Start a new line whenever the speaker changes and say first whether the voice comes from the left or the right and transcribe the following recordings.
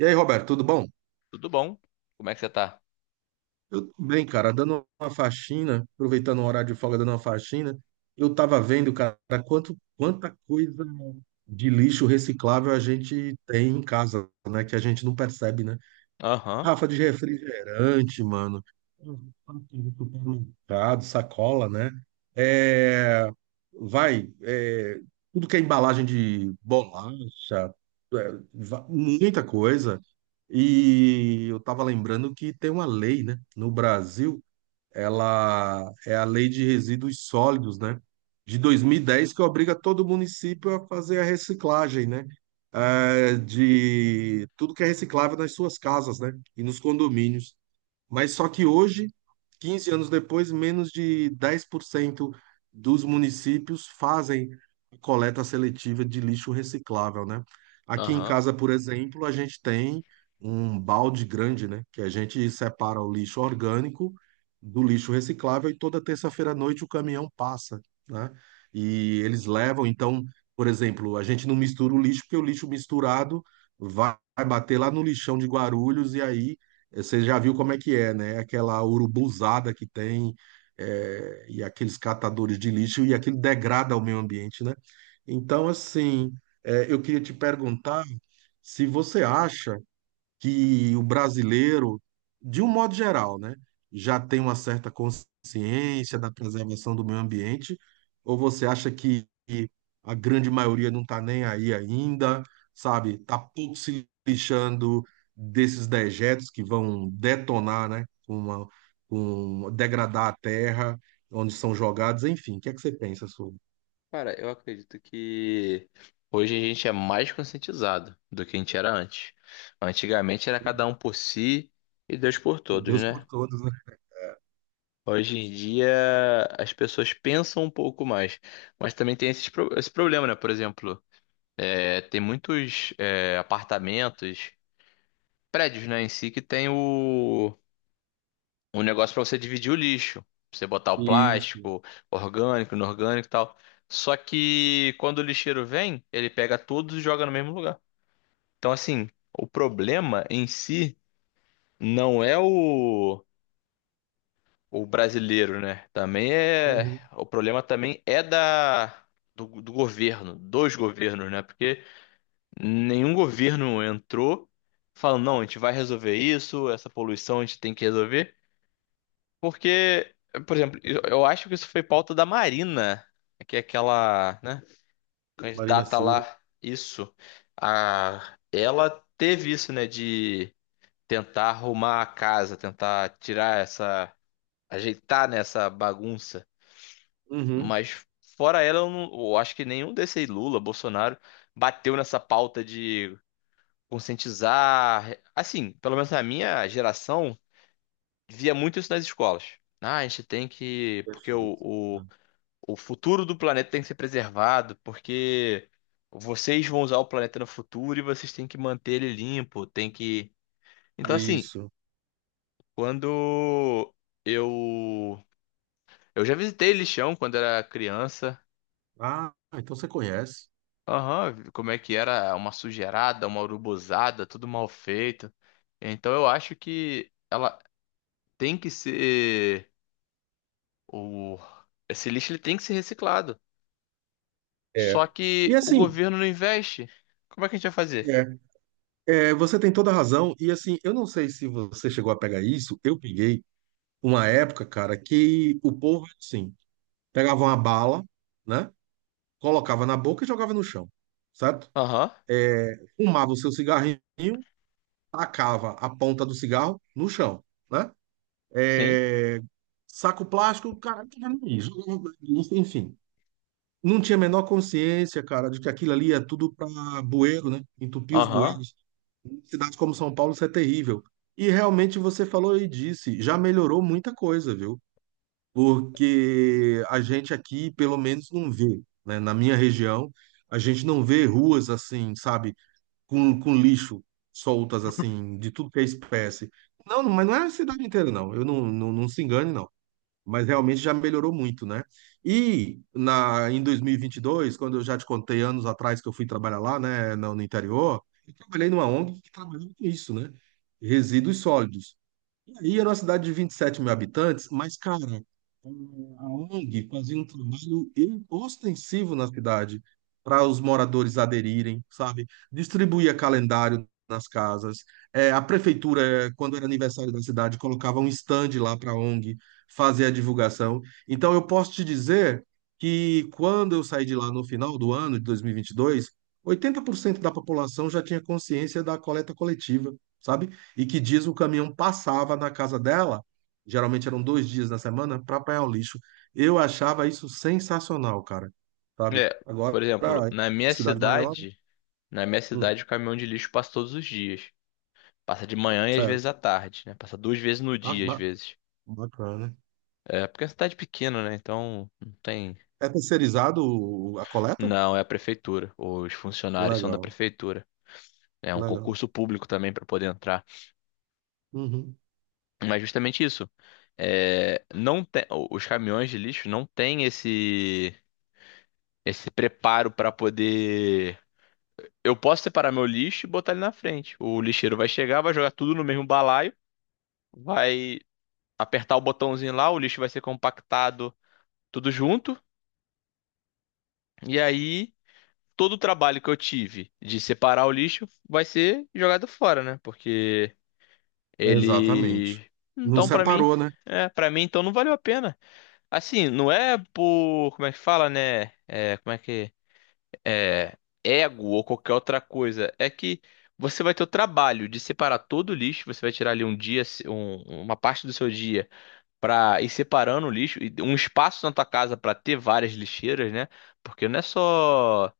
right: E aí, Roberto, tudo bom?
left: Tudo bom? Como é que você tá?
right: Eu tô bem, cara, dando uma faxina, aproveitando o horário de folga, dando uma faxina. Eu tava vendo, cara, quanta coisa de lixo reciclável a gente tem em casa, né? Que a gente não percebe, né?
left: Aham,
right: Rafa de refrigerante, mano. Supermercado, sacola, né? É, vai, é, tudo que é embalagem de bolacha, muita coisa. E eu tava lembrando que tem uma lei, né, no Brasil, ela é a Lei de Resíduos Sólidos, né? De 2010, que obriga todo município a fazer a reciclagem, né? De tudo que é reciclável nas suas casas, né? E nos condomínios. Mas só que hoje, 15 anos depois, menos de 10% dos municípios fazem coleta seletiva de lixo reciclável, né? Aqui em
left: aham.
right: casa, por exemplo, a gente tem um balde grande, né? Que a gente separa o lixo orgânico do lixo reciclável e toda terça-feira à noite o caminhão passa, né? E eles levam, então, por exemplo, a gente não mistura o lixo, porque o lixo misturado vai bater lá no lixão de Guarulhos e aí você já viu como é que é, né? Aquela urubuzada que tem, é, e aqueles catadores de lixo, e aquilo degrada o meio ambiente, né? Então, assim, é, eu queria te perguntar se você acha que o brasileiro, de um modo geral, né, já tem uma certa consciência da preservação do meio ambiente, ou você acha que a grande maioria não está nem aí ainda, sabe? Está pouco se lixando desses dejetos que vão detonar, né, com uma, com degradar a terra, onde são jogados, enfim. O que é que você pensa sobre?
left: Cara, eu acredito que hoje a gente é mais conscientizado do que a gente era antes. Antigamente era cada um por si e Deus por todos,
right: Deus por
left: né?
right: todos, né?
left: Hoje em dia as pessoas pensam um pouco mais, mas também tem esse problema, né? Por exemplo, tem muitos apartamentos, prédios, né, em si que tem o um negócio para você dividir o lixo, pra você botar o
right: Isso.
left: plástico, orgânico, inorgânico e tal. Só que quando o lixeiro vem, ele pega todos e joga no mesmo lugar. Então, assim, o problema em si não é o brasileiro, né? Também é.
right: Uhum.
left: O problema também é da. Do governo, dos governos, né? Porque nenhum governo entrou falando, não, a gente vai resolver isso, essa poluição a gente tem que resolver. Porque, por exemplo, eu acho que isso foi pauta da Marina, que é aquela, né,
right: Marina
left: candidata
right: Silva.
left: lá, isso. A, ela teve isso, né, de tentar arrumar a casa, tentar tirar essa, ajeitar nessa bagunça.
right: Uhum.
left: Mas fora ela, eu, não, eu acho que nenhum desses Lula, Bolsonaro, bateu nessa pauta de conscientizar. Assim, pelo menos na minha geração, via muito isso nas escolas. Ah, a gente tem que,
right: Perfeito.
left: o futuro do planeta tem que ser preservado, porque vocês vão usar o planeta no futuro e vocês têm que manter ele limpo, tem que. Então, assim,
right: Isso.
left: quando eu. Eu já visitei lixão quando era criança.
right: Ah, então você conhece.
left: Aham, como é que era? Uma sujeirada, uma urubuzada, tudo mal feito. Então eu acho que ela tem que ser. O... Esse lixo ele tem que ser reciclado. Só
right: É.
left: que
right: E
left: o
right: assim,
left: governo não investe. Como é que a gente vai fazer?
right: é, é, você tem toda a razão. E assim, eu não sei se você chegou a pegar isso. Eu peguei uma época, cara, que o povo, assim, pegava uma bala, né? Colocava na boca e jogava no chão, certo?
left: Aham,
right: Fumava o seu cigarrinho, tacava a ponta do cigarro no chão, né?
left: sim.
right: É, saco plástico, cara, jogava no lixo, enfim. Não tinha a menor consciência, cara, de que aquilo ali é tudo para bueiro, né? Entupir os
left: Aham.
right: bueiros. Em cidades como São Paulo, isso é terrível. E realmente você falou e disse, já melhorou muita coisa, viu? Porque a gente aqui, pelo menos, não vê, né? Na minha região, a gente não vê ruas assim, sabe? Com lixo soltas, assim, de tudo que é espécie. Não, mas não é a cidade inteira, não. Eu não, não, não se engane, não, mas realmente já melhorou muito, né? E na, em 2022, quando eu já te contei anos atrás que eu fui trabalhar lá, né, no interior, eu trabalhei numa ONG que trabalhava com isso, né? Resíduos sólidos. E aí era uma cidade de 27 mil habitantes, mas, cara, a ONG fazia um trabalho ostensivo na cidade para os moradores aderirem, sabe? Distribuía calendário nas casas. É, a prefeitura, quando era aniversário da cidade, colocava um stand lá para a ONG fazer a divulgação. Então, eu posso te dizer que quando eu saí de lá no final do ano de 2022, 80% da população já tinha consciência da coleta coletiva, sabe? E que diz o caminhão passava na casa dela, geralmente eram 2 dias na semana, para apanhar o lixo. Eu achava isso sensacional, cara, sabe?
left: É,
right: Agora,
left: por exemplo, na
right: em
left: minha
right: cidade maior, né?
left: cidade, na minha
right: Hum,
left: cidade o caminhão de lixo passa todos os dias. Passa de manhã e às vezes
right: certo.
left: à tarde, né? Passa duas vezes no
right: Ba-
left: dia, às
right: ba-
left: vezes.
right: Bacana.
left: É, porque é uma cidade pequena, né? Então não tem.
right: É terceirizado a coleta?
left: Não, é a prefeitura. Os funcionários são da
right: Legal,
left: prefeitura. É um
right: legal.
left: concurso público também para poder entrar.
right: Uhum.
left: Mas justamente isso. É, não tem, os caminhões de lixo não têm esse preparo para poder. Eu posso separar meu lixo e botar ele na frente. O lixeiro vai chegar, vai jogar tudo no mesmo balaio, vai apertar o botãozinho lá, o lixo vai ser compactado tudo junto. E aí, todo o trabalho que eu tive de separar o lixo vai ser jogado fora, né? Porque
right: Exatamente.
left: ele.
right: Não
left: Então, pra mim.
right: separou, né?
left: É, para mim, então não valeu a pena. Assim, não é por. Como é que fala, né? É, como é que. É, ego ou qualquer outra coisa. É que você vai ter o trabalho de separar todo o lixo, você vai tirar ali um dia, uma parte do seu dia para ir separando o lixo, e um espaço na tua casa para ter várias lixeiras, né? Porque não é só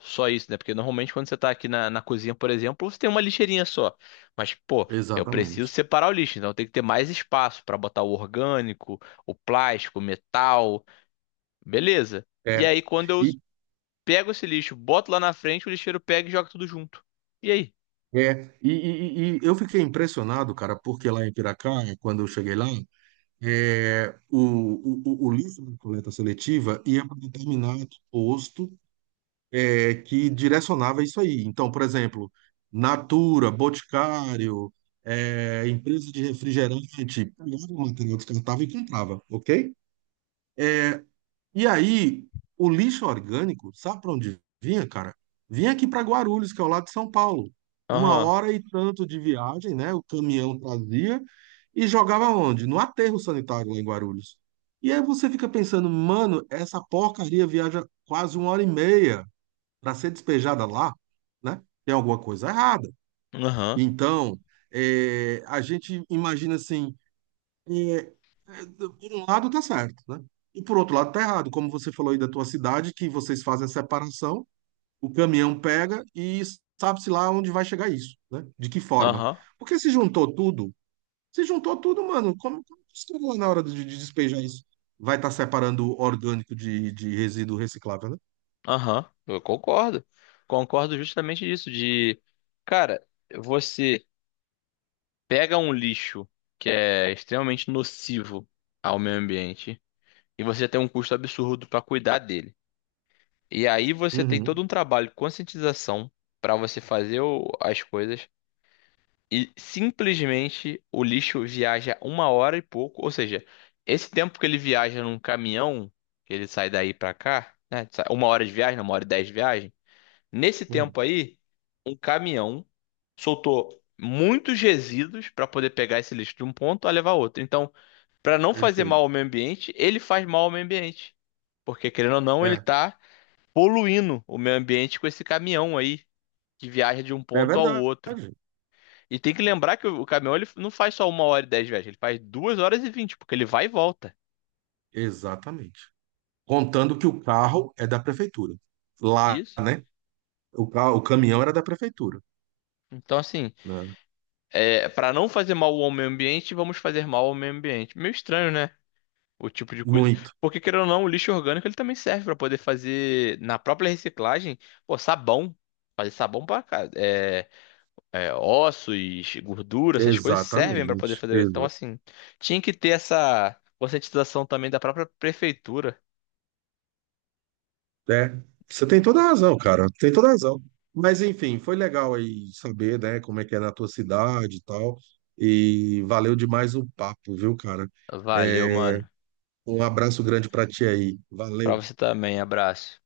left: só isso, né? Porque normalmente quando você tá aqui na cozinha, por exemplo, você tem uma lixeirinha só. Mas, pô, eu preciso
right: Exatamente.
left: separar o lixo, então tem que ter mais espaço para botar o orgânico, o plástico, o metal, beleza. E
right: É.
left: aí, quando eu
right: E,
left: pego esse lixo, boto lá na frente, o lixeiro pega e joga tudo junto. E aí?
right: e eu fiquei impressionado, cara, porque lá em Piracá, quando eu cheguei lá, é, o, o lixo da coleta seletiva ia para um determinado posto, é, que direcionava isso aí. Então, por exemplo, Natura, Boticário, é, empresa de refrigerante, pegava o material descartável e comprava, ok? É, e aí, o lixo orgânico, sabe para onde vinha, cara? Vinha aqui para Guarulhos, que é ao lado de São Paulo. Uma
left: Aham,
right: hora e tanto de viagem, né? O caminhão trazia e jogava onde? No aterro sanitário lá em Guarulhos. E aí você fica pensando, mano, essa porcaria viaja quase uma hora e meia para ser despejada lá, né? Tem alguma coisa errada.
left: aham,
right: Então, a gente imagina assim, é, por um lado tá certo, né? E por outro lado tá errado, como você falou aí da tua cidade, que vocês fazem a separação, o caminhão pega e sabe-se lá onde vai chegar isso, né? De que forma?
left: aham,
right: Porque se juntou tudo, se juntou tudo, mano, como que você vai na hora de despejar isso? Vai estar separando orgânico de resíduo reciclável, né?
left: aham. Eu concordo. Concordo justamente disso, de, cara, você pega um lixo que é extremamente nocivo ao meio ambiente e você tem um custo absurdo para cuidar dele. E aí você tem
right: Uhum.
left: todo um trabalho de conscientização para você fazer as coisas. E simplesmente o lixo viaja uma hora e pouco. Ou seja, esse tempo que ele viaja num caminhão, que ele sai daí pra cá, né? Uma hora de viagem, não, uma hora e dez de viagem. Nesse
right: Uhum.
left: tempo aí, um caminhão soltou muitos resíduos pra poder pegar esse lixo de um ponto a levar a outro. Então, pra não fazer mal
right: Perfeito.
left: ao meio ambiente, ele faz mal ao meio ambiente. Porque, querendo ou não, ele
right: É,
left: tá poluindo o meio ambiente com esse caminhão aí que viaja de um
right: é
left: ponto ao
right: verdade.
left: outro. E tem que lembrar que o caminhão ele não faz só uma hora e dez viagens, ele faz duas horas e vinte, porque ele vai e volta.
right: Exatamente. Contando que o carro é da prefeitura. Lá,
left: Isso.
right: né? O caminhão era da prefeitura,
left: Então, assim,
right: né?
left: para não fazer mal ao meio ambiente, vamos fazer mal ao meio ambiente. Meio estranho, né? O tipo de coisa.
right: Muito.
left: Porque, querendo ou não, o lixo orgânico ele também serve para poder fazer, na própria reciclagem, pô, sabão. Fazer sabão para é, ossos, gordura, essas coisas servem para
right: Exatamente.
left: poder fazer. Então,
right: Exa
left: assim, tinha que ter essa conscientização também da própria prefeitura.
right: É. Você tem toda a razão, cara. Tem toda a razão. Mas, enfim, foi legal aí saber, né, como é que é na tua cidade e tal. E valeu demais o papo, viu, cara?
left: Valeu,
right: É,
left: mano.
right: um abraço grande pra ti aí.
left: Pra
right: Valeu.
left: você também, abraço.